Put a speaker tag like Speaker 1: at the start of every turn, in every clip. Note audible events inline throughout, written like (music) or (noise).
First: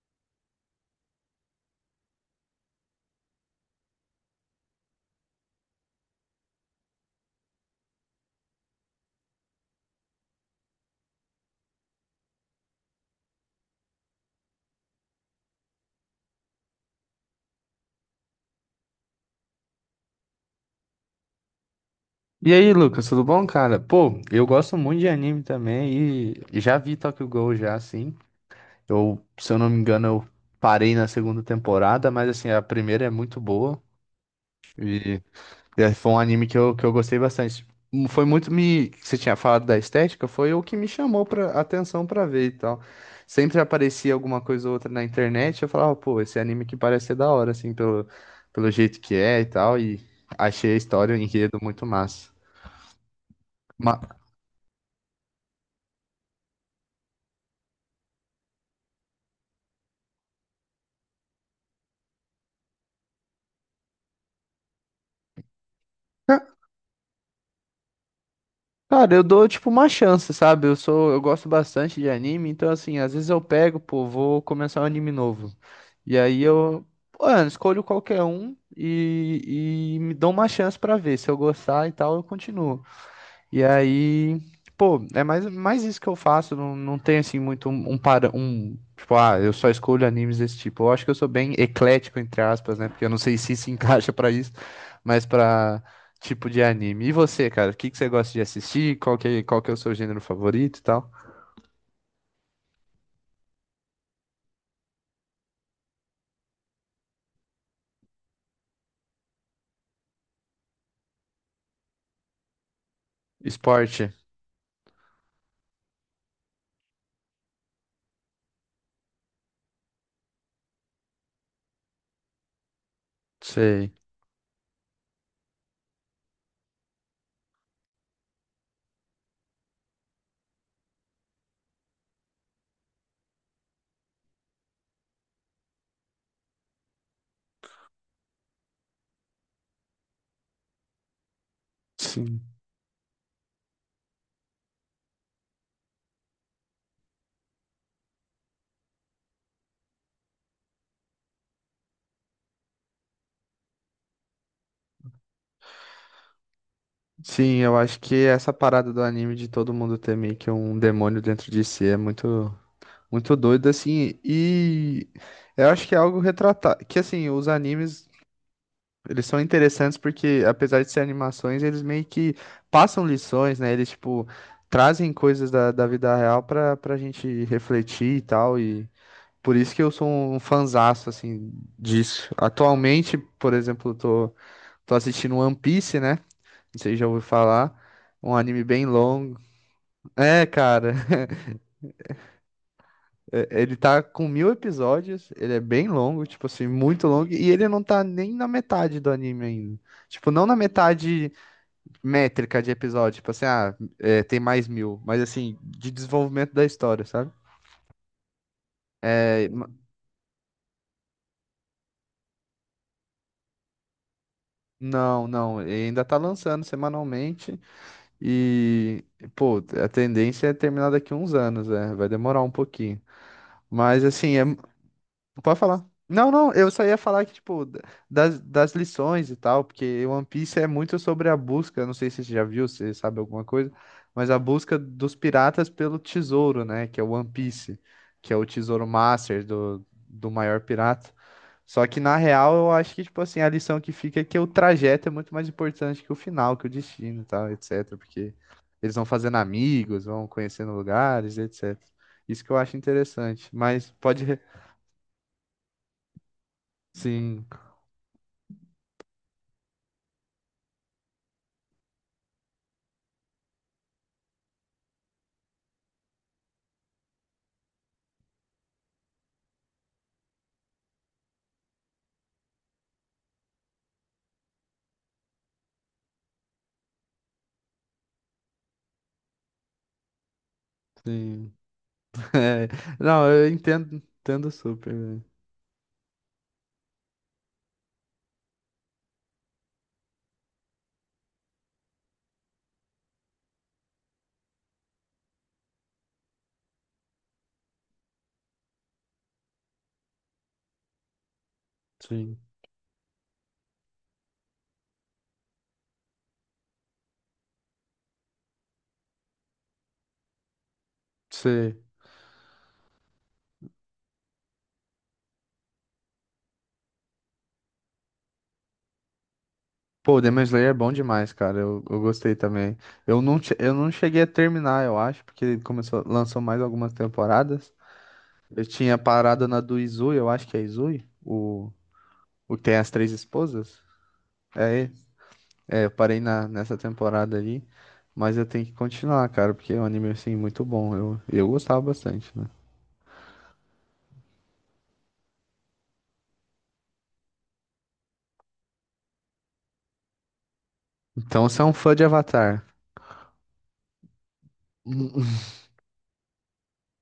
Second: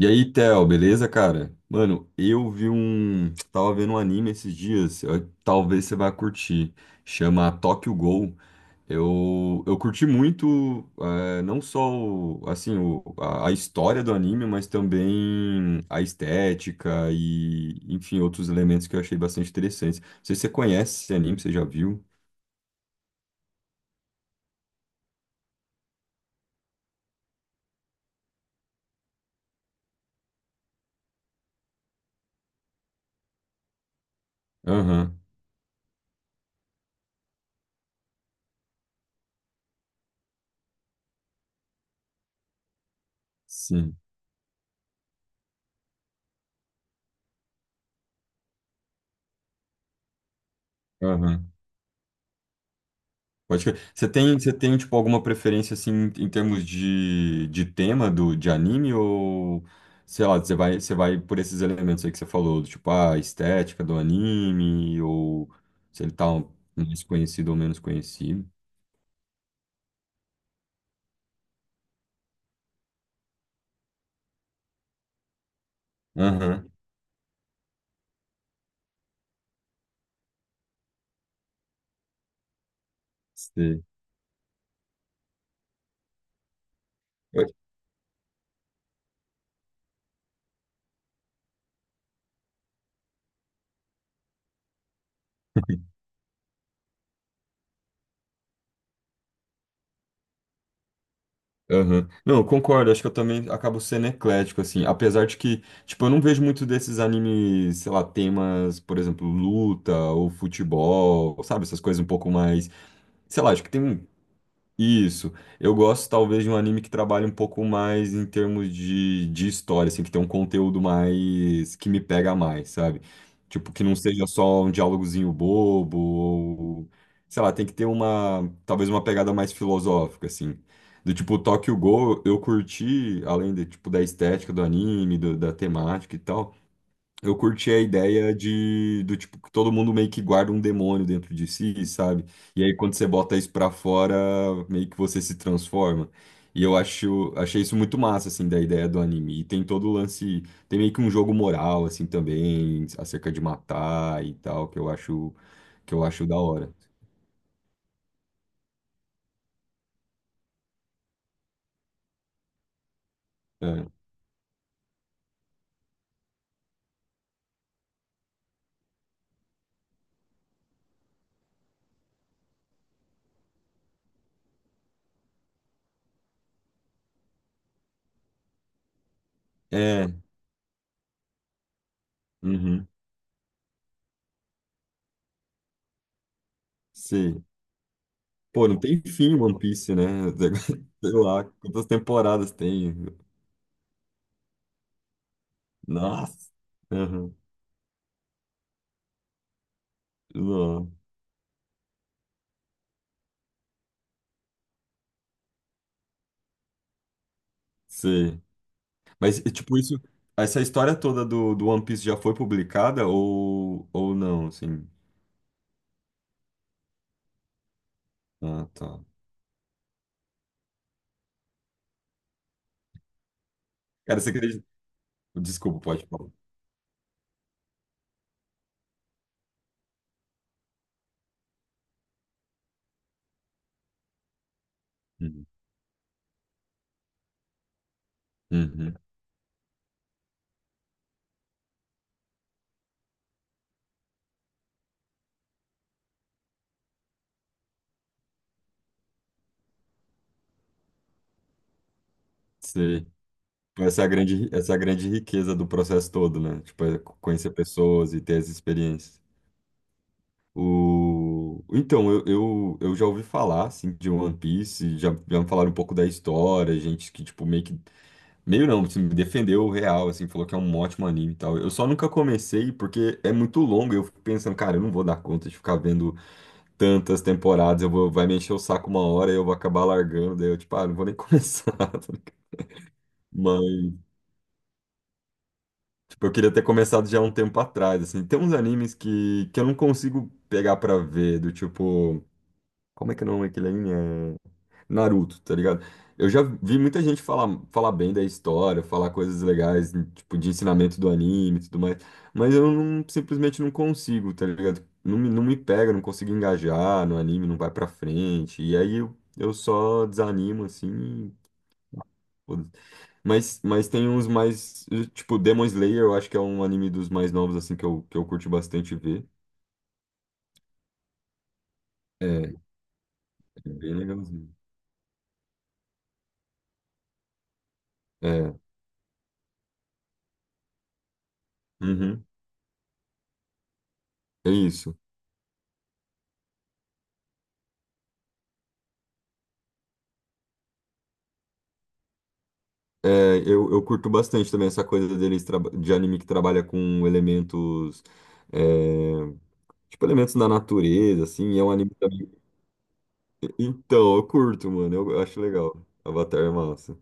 Speaker 1: E aí, Theo, beleza, cara? Mano, eu vi um. Tava vendo um anime esses dias, talvez você vá curtir. Chama Tokyo Ghoul. Eu curti muito, não só assim, a história do anime, mas também a estética e, enfim, outros elementos que eu achei bastante interessantes. Não sei se você conhece esse anime, você já viu?
Speaker 2: E aí, Lucas, tudo bom, cara? Pô, eu gosto muito de anime também e já vi Tokyo Ghoul já, assim. Se eu não me engano, eu parei na segunda temporada, mas assim, a primeira é muito boa e
Speaker 1: Aham,
Speaker 2: foi um anime que eu gostei bastante. Você tinha falado da estética, foi o que me chamou pra atenção pra ver e tal. Sempre
Speaker 1: sim.
Speaker 2: aparecia alguma coisa ou outra na internet, eu falava, pô, esse anime que parece ser da hora, assim, pelo jeito que é e tal, e achei a história, o
Speaker 1: Aham.
Speaker 2: enredo muito massa.
Speaker 1: Pode crer.
Speaker 2: Ma-
Speaker 1: Você tem, tipo, alguma preferência, assim, em termos de tema do, de anime ou, sei lá, você vai por esses elementos aí que você falou, do tipo, ah, a estética do anime ou se mais conhecido ou menos conhecido.
Speaker 2: Cara, eu dou tipo uma chance, sabe? Eu gosto bastante de anime, então assim, às vezes eu pego, pô, vou começar um anime novo. E aí
Speaker 1: Aham.
Speaker 2: eu, pô, eu escolho qualquer um e me dou uma chance pra ver. Se eu gostar e tal, eu continuo. E
Speaker 1: Sei.
Speaker 2: aí, pô, é mais isso que eu faço. Não tem assim muito um para um. Tipo, ah, eu só escolho animes desse tipo. Eu acho que eu sou bem eclético, entre aspas, né? Porque eu não sei se (laughs) encaixa pra isso, mas pra
Speaker 1: (laughs)
Speaker 2: tipo de anime. E você, cara? O que você gosta de assistir? Qual que é o seu gênero favorito e tal?
Speaker 1: Aham. Não, eu concordo, acho que eu também acabo sendo eclético, assim, apesar de que, tipo, eu não vejo muito desses animes, sei lá, temas, por exemplo, luta ou futebol, sabe, essas coisas um pouco mais, sei lá, acho que tem um
Speaker 2: Esporte?
Speaker 1: Isso. Eu gosto talvez de um anime que trabalhe um pouco mais em termos de história, assim, que tem um conteúdo mais que me pega mais, sabe? Tipo, que
Speaker 2: Sei.
Speaker 1: não seja só um diálogozinho bobo, ou, sei lá, tem que ter uma, talvez uma pegada mais filosófica, assim. Do tipo, Tokyo Ghoul, eu curti, além de, tipo, da estética do anime, da temática e tal. Eu curti a ideia de do tipo que todo mundo meio que guarda um demônio dentro de si, sabe?
Speaker 2: Sim.
Speaker 1: E aí quando você bota isso pra fora, meio que você se transforma. E achei isso muito massa assim da ideia do anime. E tem todo o lance, tem meio que um jogo moral assim também, acerca de matar e tal, que eu acho da hora.
Speaker 2: Sim, eu acho que essa parada do anime de todo mundo ter meio que um demônio dentro de si é muito. Muito doido, assim, e eu acho que é algo retratado, que assim, os animes, eles são interessantes porque, apesar de ser animações, eles meio que passam lições, né, eles, tipo, trazem coisas da vida real pra gente refletir e tal, e por isso que eu
Speaker 1: É.
Speaker 2: sou
Speaker 1: É.
Speaker 2: um fanzaço, assim, disso.
Speaker 1: Uhum.
Speaker 2: Atualmente, por exemplo, eu tô assistindo One Piece, né, não sei se já ouviu
Speaker 1: Sim.
Speaker 2: falar, um anime
Speaker 1: Pô, não
Speaker 2: bem
Speaker 1: tem fim
Speaker 2: longo,
Speaker 1: One Piece, né?
Speaker 2: é, cara.
Speaker 1: (laughs) Sei lá,
Speaker 2: (laughs)
Speaker 1: quantas temporadas tem?
Speaker 2: É, ele tá com 1000 episódios, ele é bem longo, tipo
Speaker 1: Nossa.
Speaker 2: assim, muito longo,
Speaker 1: Uhum.
Speaker 2: e ele não tá nem na metade do anime ainda. Tipo, não na
Speaker 1: Nossa.
Speaker 2: metade métrica de episódio, tipo assim, ah, é, tem mais mil, mas assim, de desenvolvimento da história, sabe?
Speaker 1: Sim. Mas,
Speaker 2: É,
Speaker 1: e, tipo, isso, essa história toda do, do One Piece já foi publicada ou não, assim?
Speaker 2: não, ele ainda tá lançando semanalmente
Speaker 1: Ah, tá.
Speaker 2: e, pô, a tendência é terminar daqui uns anos, é, vai demorar um pouquinho. Mas
Speaker 1: Cara, você
Speaker 2: assim, é,
Speaker 1: acredita?
Speaker 2: pode
Speaker 1: Desculpa,
Speaker 2: falar.
Speaker 1: pode falar.
Speaker 2: Não, não, eu só ia falar que, tipo, das lições e tal, porque One Piece é muito sobre a busca, não sei se você já viu, se sabe alguma coisa, mas a busca dos
Speaker 1: Uhum.
Speaker 2: piratas pelo tesouro, né, que é o One Piece, que é o tesouro
Speaker 1: Uhum.
Speaker 2: master do, do maior pirata. Só que, na real, eu acho que, tipo assim, a lição que fica é que o trajeto é muito mais importante que o final, que o destino e tal, etc, porque eles vão fazendo amigos, vão conhecendo lugares, etc. Isso que eu acho
Speaker 1: Sei.
Speaker 2: interessante,
Speaker 1: Tipo,
Speaker 2: mas
Speaker 1: essa é a grande, essa é a grande riqueza do processo todo, né? Tipo, é
Speaker 2: sim.
Speaker 1: conhecer pessoas e ter as experiências. O... Então, eu já ouvi falar, assim, de One Piece, já, já me falaram um pouco da história, gente que, tipo, meio que Meio não, assim, me defendeu real, assim, falou que é um ótimo anime e tal. Eu só nunca comecei porque é muito longo. Eu fico pensando, cara, eu não vou dar conta de ficar vendo tantas temporadas. Eu vou, vai me encher o saco uma hora e eu vou acabar largando. Daí eu, tipo, ah, não vou nem (laughs)
Speaker 2: Sim.
Speaker 1: começar. Tá ligado?
Speaker 2: (laughs) É. Não, eu
Speaker 1: Mas,
Speaker 2: entendo, entendo super, velho.
Speaker 1: tipo, eu queria ter começado já há um tempo atrás, assim. Tem uns animes que eu não consigo pegar pra ver, do tipo. Como é que é o nome daquele anime? É Naruto, tá ligado? Eu já vi muita gente falar, falar bem da história, falar coisas legais, tipo, de ensinamento do anime e tudo mais,
Speaker 2: Sim.
Speaker 1: mas eu não- simplesmente não consigo, tá ligado? Não me pega, não consigo engajar no anime, não vai pra frente, e aí eu só desanimo, assim, e
Speaker 2: Você...
Speaker 1: foda-se. Mas tem uns mais, tipo, Demon Slayer, eu acho que é um anime dos mais novos, assim, que eu curti bastante ver,
Speaker 2: Pô, Demon Slayer é bom demais, cara. Eu
Speaker 1: é,
Speaker 2: gostei
Speaker 1: é
Speaker 2: também. Eu não
Speaker 1: bem
Speaker 2: cheguei a
Speaker 1: legalzinho.
Speaker 2: terminar, eu acho, porque ele começou, lançou mais algumas temporadas.
Speaker 1: É,
Speaker 2: Eu tinha parado na do Izui, eu acho que é Izui,
Speaker 1: uhum,
Speaker 2: o que tem as três esposas.
Speaker 1: é
Speaker 2: É, ele.
Speaker 1: isso.
Speaker 2: É, eu parei na, nessa temporada ali. Mas eu tenho que continuar, cara, porque é um anime, assim, muito bom. Eu gostava bastante, né?
Speaker 1: É, eu curto bastante também essa coisa deles de anime que trabalha com elementos, é, tipo elementos da natureza,
Speaker 2: Então,
Speaker 1: assim, e
Speaker 2: você
Speaker 1: é
Speaker 2: é
Speaker 1: um
Speaker 2: um fã
Speaker 1: anime
Speaker 2: de
Speaker 1: também.
Speaker 2: Avatar.
Speaker 1: Então, eu curto, mano, eu acho
Speaker 2: (laughs)
Speaker 1: legal. Avatar é massa,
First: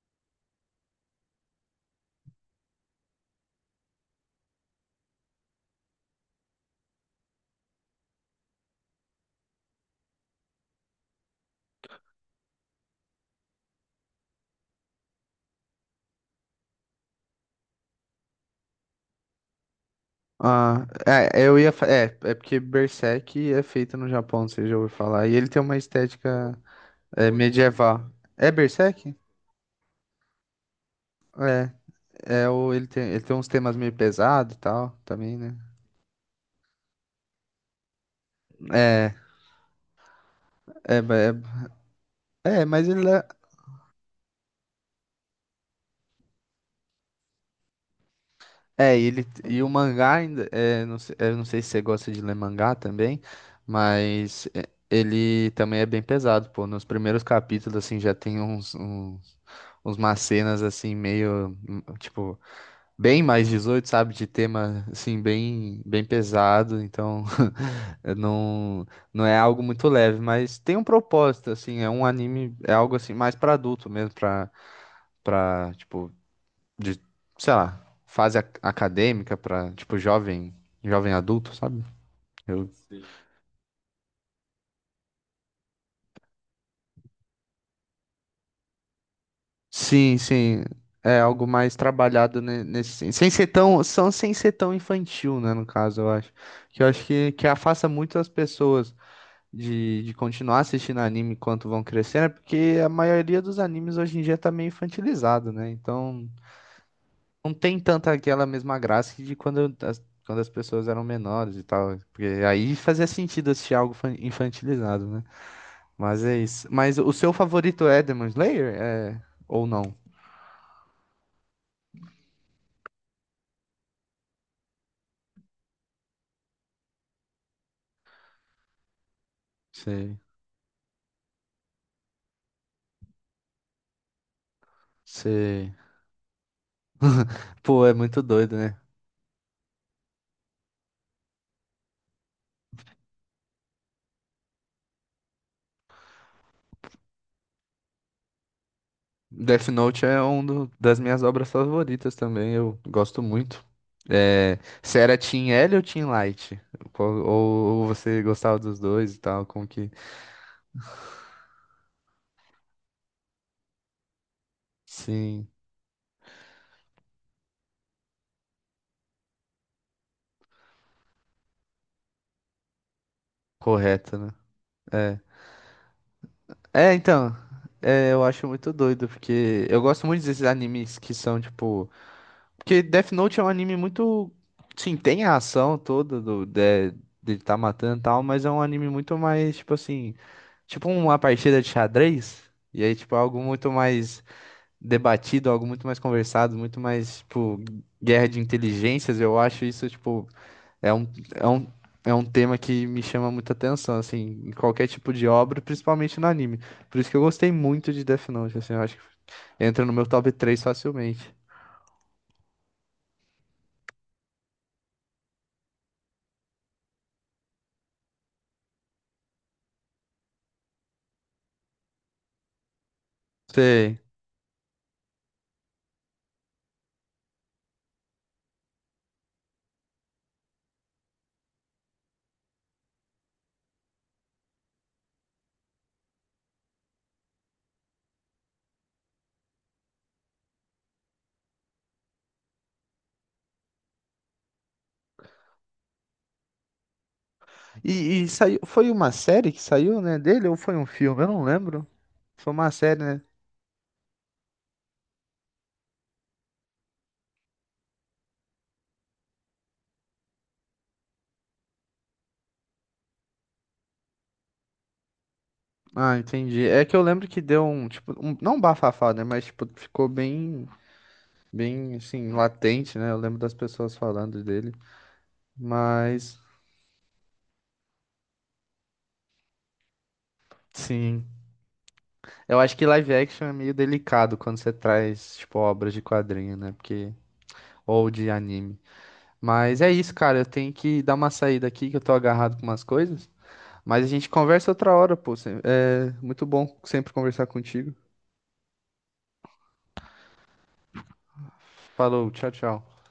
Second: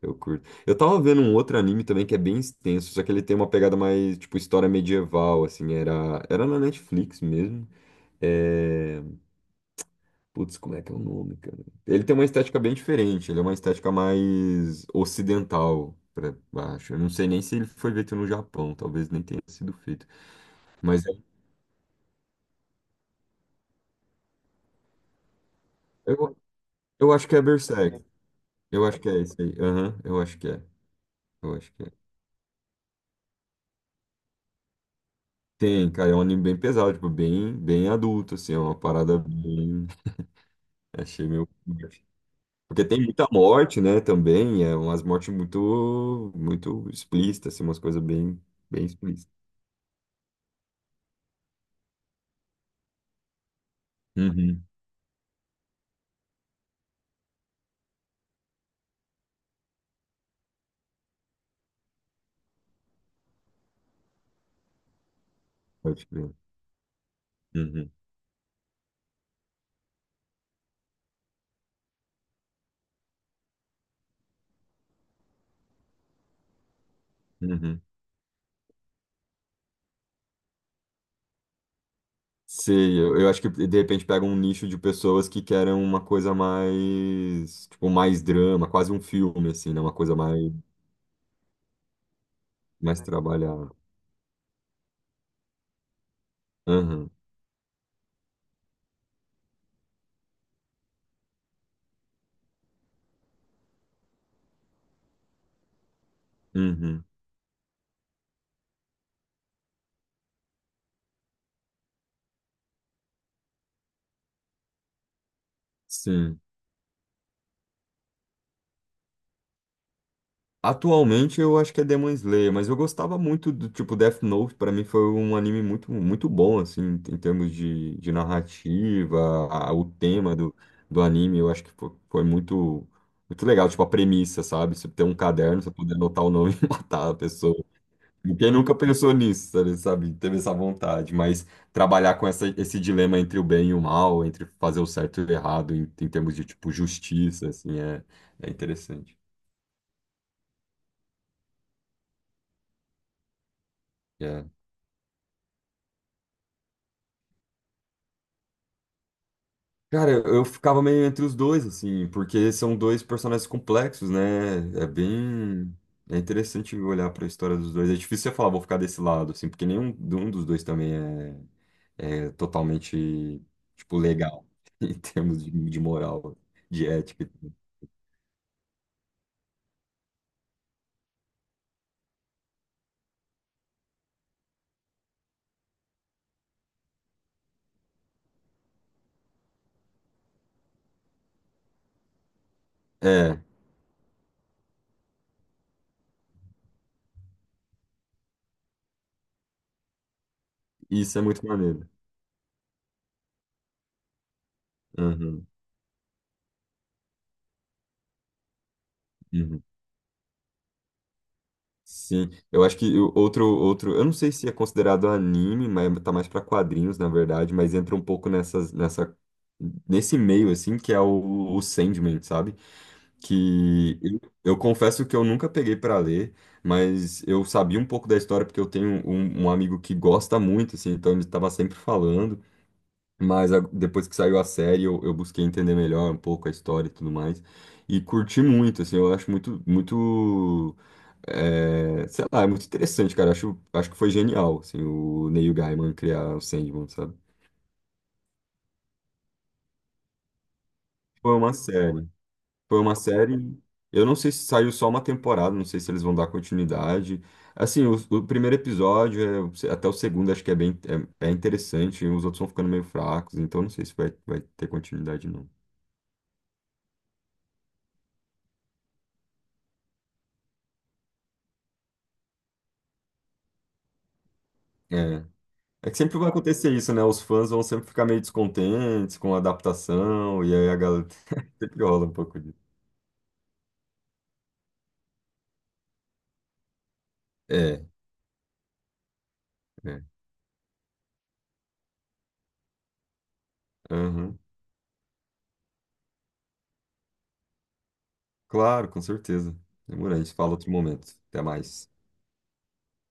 Speaker 1: eu curto. Eu tava vendo um outro anime também que é bem extenso, só que ele tem uma pegada mais, tipo, história medieval, assim, era na Netflix mesmo. É, putz, como é que é o nome, cara? Ele tem uma estética bem diferente, ele é uma estética mais ocidental, pra baixo. Eu não sei nem se ele foi feito no Japão, talvez nem tenha sido feito.
Speaker 2: Ah,
Speaker 1: Mas é-
Speaker 2: é, é, é porque Berserk é feito no Japão, você já ouviu falar. E ele tem uma
Speaker 1: eu,
Speaker 2: estética
Speaker 1: eu acho
Speaker 2: é,
Speaker 1: que é Berserk.
Speaker 2: medieval. É
Speaker 1: Eu acho que
Speaker 2: Berserk?
Speaker 1: é esse aí. Aham, eu acho que é. Eu
Speaker 2: É.
Speaker 1: acho que é.
Speaker 2: É, ele tem uns temas meio pesados e tal, também, né?
Speaker 1: Tem, cara, é um anime bem pesado, tipo, bem, bem adulto, assim, é uma
Speaker 2: É,
Speaker 1: parada bem. (laughs)
Speaker 2: é, ba-
Speaker 1: Achei
Speaker 2: é,
Speaker 1: meio forte. Porque
Speaker 2: mas
Speaker 1: tem
Speaker 2: ele é.
Speaker 1: muita morte, né, também, é umas mortes muito, muito explícitas, assim, umas coisas bem, bem
Speaker 2: É, ele,
Speaker 1: explícitas.
Speaker 2: e o mangá ainda. É, não, eu não sei se você gosta de ler mangá também, mas
Speaker 1: Uhum,
Speaker 2: é, ele também é bem pesado, pô. Nos primeiros capítulos, assim, já tem uns, umas cenas, assim, meio. Tipo. Bem mais 18, sabe? De tema assim bem
Speaker 1: pode crer.
Speaker 2: pesado, então
Speaker 1: Uhum.
Speaker 2: (laughs) eu não, não é algo muito leve, mas tem um propósito assim, é um anime, é algo assim mais para adulto mesmo, para para tipo de, sei lá,
Speaker 1: Uhum.
Speaker 2: fase acadêmica, para tipo jovem, jovem adulto, sabe? Eu
Speaker 1: Sim, eu acho que de repente pega um nicho de pessoas que querem uma coisa mais, tipo, mais drama, quase um filme, assim, né? Uma coisa
Speaker 2: sim,
Speaker 1: mais,
Speaker 2: sim. É algo mais trabalhado
Speaker 1: mais
Speaker 2: sem ser
Speaker 1: trabalhada.
Speaker 2: tão, são sem ser tão infantil, né, no caso, eu acho. Que eu acho
Speaker 1: Aham,
Speaker 2: que afasta muito as pessoas de continuar assistindo anime enquanto vão crescendo, é porque a maioria dos animes hoje em dia tá meio infantilizado, né? Então
Speaker 1: uhum,
Speaker 2: não tem tanta aquela mesma graça que de quando quando as pessoas eram menores e tal. Porque aí fazia sentido assistir algo infantilizado, né? Mas é
Speaker 1: sim.
Speaker 2: isso. Mas o seu favorito é Demon Slayer? É... Ou não?
Speaker 1: Atualmente eu acho que é Demon Slayer, mas eu gostava muito do tipo Death Note, pra mim foi um anime muito, muito bom, assim, em em termos de narrativa, o
Speaker 2: Sei,
Speaker 1: tema do, do anime, eu acho que foi, foi muito, muito legal, tipo, a premissa, sabe? Você ter um caderno, você
Speaker 2: sei.
Speaker 1: poder anotar o nome (laughs) e matar a pessoa.
Speaker 2: Pô, é muito
Speaker 1: Quem
Speaker 2: doido,
Speaker 1: nunca
Speaker 2: né?
Speaker 1: pensou nisso, sabe? Sabe? Teve essa vontade, mas trabalhar com essa, esse dilema entre o bem e o mal, entre fazer o certo e o errado, em, em termos de, tipo, justiça, assim, é, é interessante.
Speaker 2: Death Note é uma das minhas obras favoritas também, eu gosto muito.
Speaker 1: É.
Speaker 2: É, você era Team L ou Team Light? Ou você gostava dos dois e tal, como que...
Speaker 1: Cara, eu ficava meio entre os dois, assim, porque são dois personagens complexos, né? É
Speaker 2: Sim,
Speaker 1: bem... É interessante olhar para a história dos dois. É difícil você falar, vou ficar desse lado, assim, porque nenhum um dos dois também é, é totalmente, tipo,
Speaker 2: correto, né?
Speaker 1: legal, (laughs) em
Speaker 2: É,
Speaker 1: termos de moral, de
Speaker 2: é
Speaker 1: ética.
Speaker 2: então, é, eu acho muito doido, porque eu gosto muito desses animes que são, tipo, porque Death Note é um anime muito. Sim, tem a ação toda do, de tá matando e tal, mas é um anime muito mais, tipo assim. Tipo uma partida de xadrez. E aí, tipo,
Speaker 1: É,
Speaker 2: algo muito mais debatido, algo muito mais conversado, muito mais, tipo, guerra de inteligências. Eu acho isso, tipo, é um,
Speaker 1: isso é muito
Speaker 2: é um,
Speaker 1: maneiro.
Speaker 2: é um tema que me chama muita atenção, assim, em qualquer tipo de
Speaker 1: Uhum,
Speaker 2: obra, principalmente no anime. Por isso que eu gostei muito de Death Note, assim, eu acho que
Speaker 1: uhum.
Speaker 2: entra no meu top 3 facilmente.
Speaker 1: Sim, eu acho que o outro, outro, eu não sei se é considerado anime, mas tá mais para quadrinhos, na verdade, mas entra um pouco nessas, nessa, nesse meio, assim, que é o Sandman, sabe?
Speaker 2: Sei.
Speaker 1: Que eu confesso que eu nunca peguei para ler, mas eu sabia um pouco da história porque eu tenho um, um amigo que gosta muito, assim, então ele estava sempre falando. Depois que saiu a série, eu busquei entender melhor um pouco a história e tudo mais. E curti muito, assim, eu acho muito, muito, é, sei lá, é muito interessante, cara. Acho, acho que foi genial, assim, o Neil Gaiman criar o Sandman, sabe?
Speaker 2: E saiu, foi uma série que saiu, né, dele ou foi um filme? Eu
Speaker 1: Foi
Speaker 2: não
Speaker 1: uma
Speaker 2: lembro.
Speaker 1: série,
Speaker 2: Foi uma
Speaker 1: foi uma
Speaker 2: série, né?
Speaker 1: série. Eu não sei se saiu só uma temporada, não sei se eles vão dar continuidade. Assim, o primeiro episódio, é, até o segundo, acho que é bem, é, é interessante, e os outros vão ficando meio fracos, então não sei se vai, vai ter continuidade, não.
Speaker 2: Ah, entendi. É que eu lembro que deu um, tipo, um, não um bafafá, né, mas tipo, ficou bem, bem assim, latente, né? Eu lembro das pessoas falando dele.
Speaker 1: É. É que sempre vai
Speaker 2: Mas
Speaker 1: acontecer isso, né? Os fãs vão sempre ficar meio descontentes com a adaptação, e aí a galera
Speaker 2: sim,
Speaker 1: (laughs) sempre rola um pouco disso.
Speaker 2: eu acho que live action é meio delicado quando você traz, tipo, obras de quadrinho, né? Porque
Speaker 1: É,
Speaker 2: ou de anime. Mas é
Speaker 1: é.
Speaker 2: isso, cara, eu tenho que dar uma saída aqui que eu tô agarrado com umas coisas. Mas a gente
Speaker 1: Aham.
Speaker 2: conversa outra hora, pô. É muito bom sempre conversar contigo.
Speaker 1: Claro, com certeza. Demorou, a gente fala outro momento. Até mais.
Speaker 2: Falou, tchau, tchau.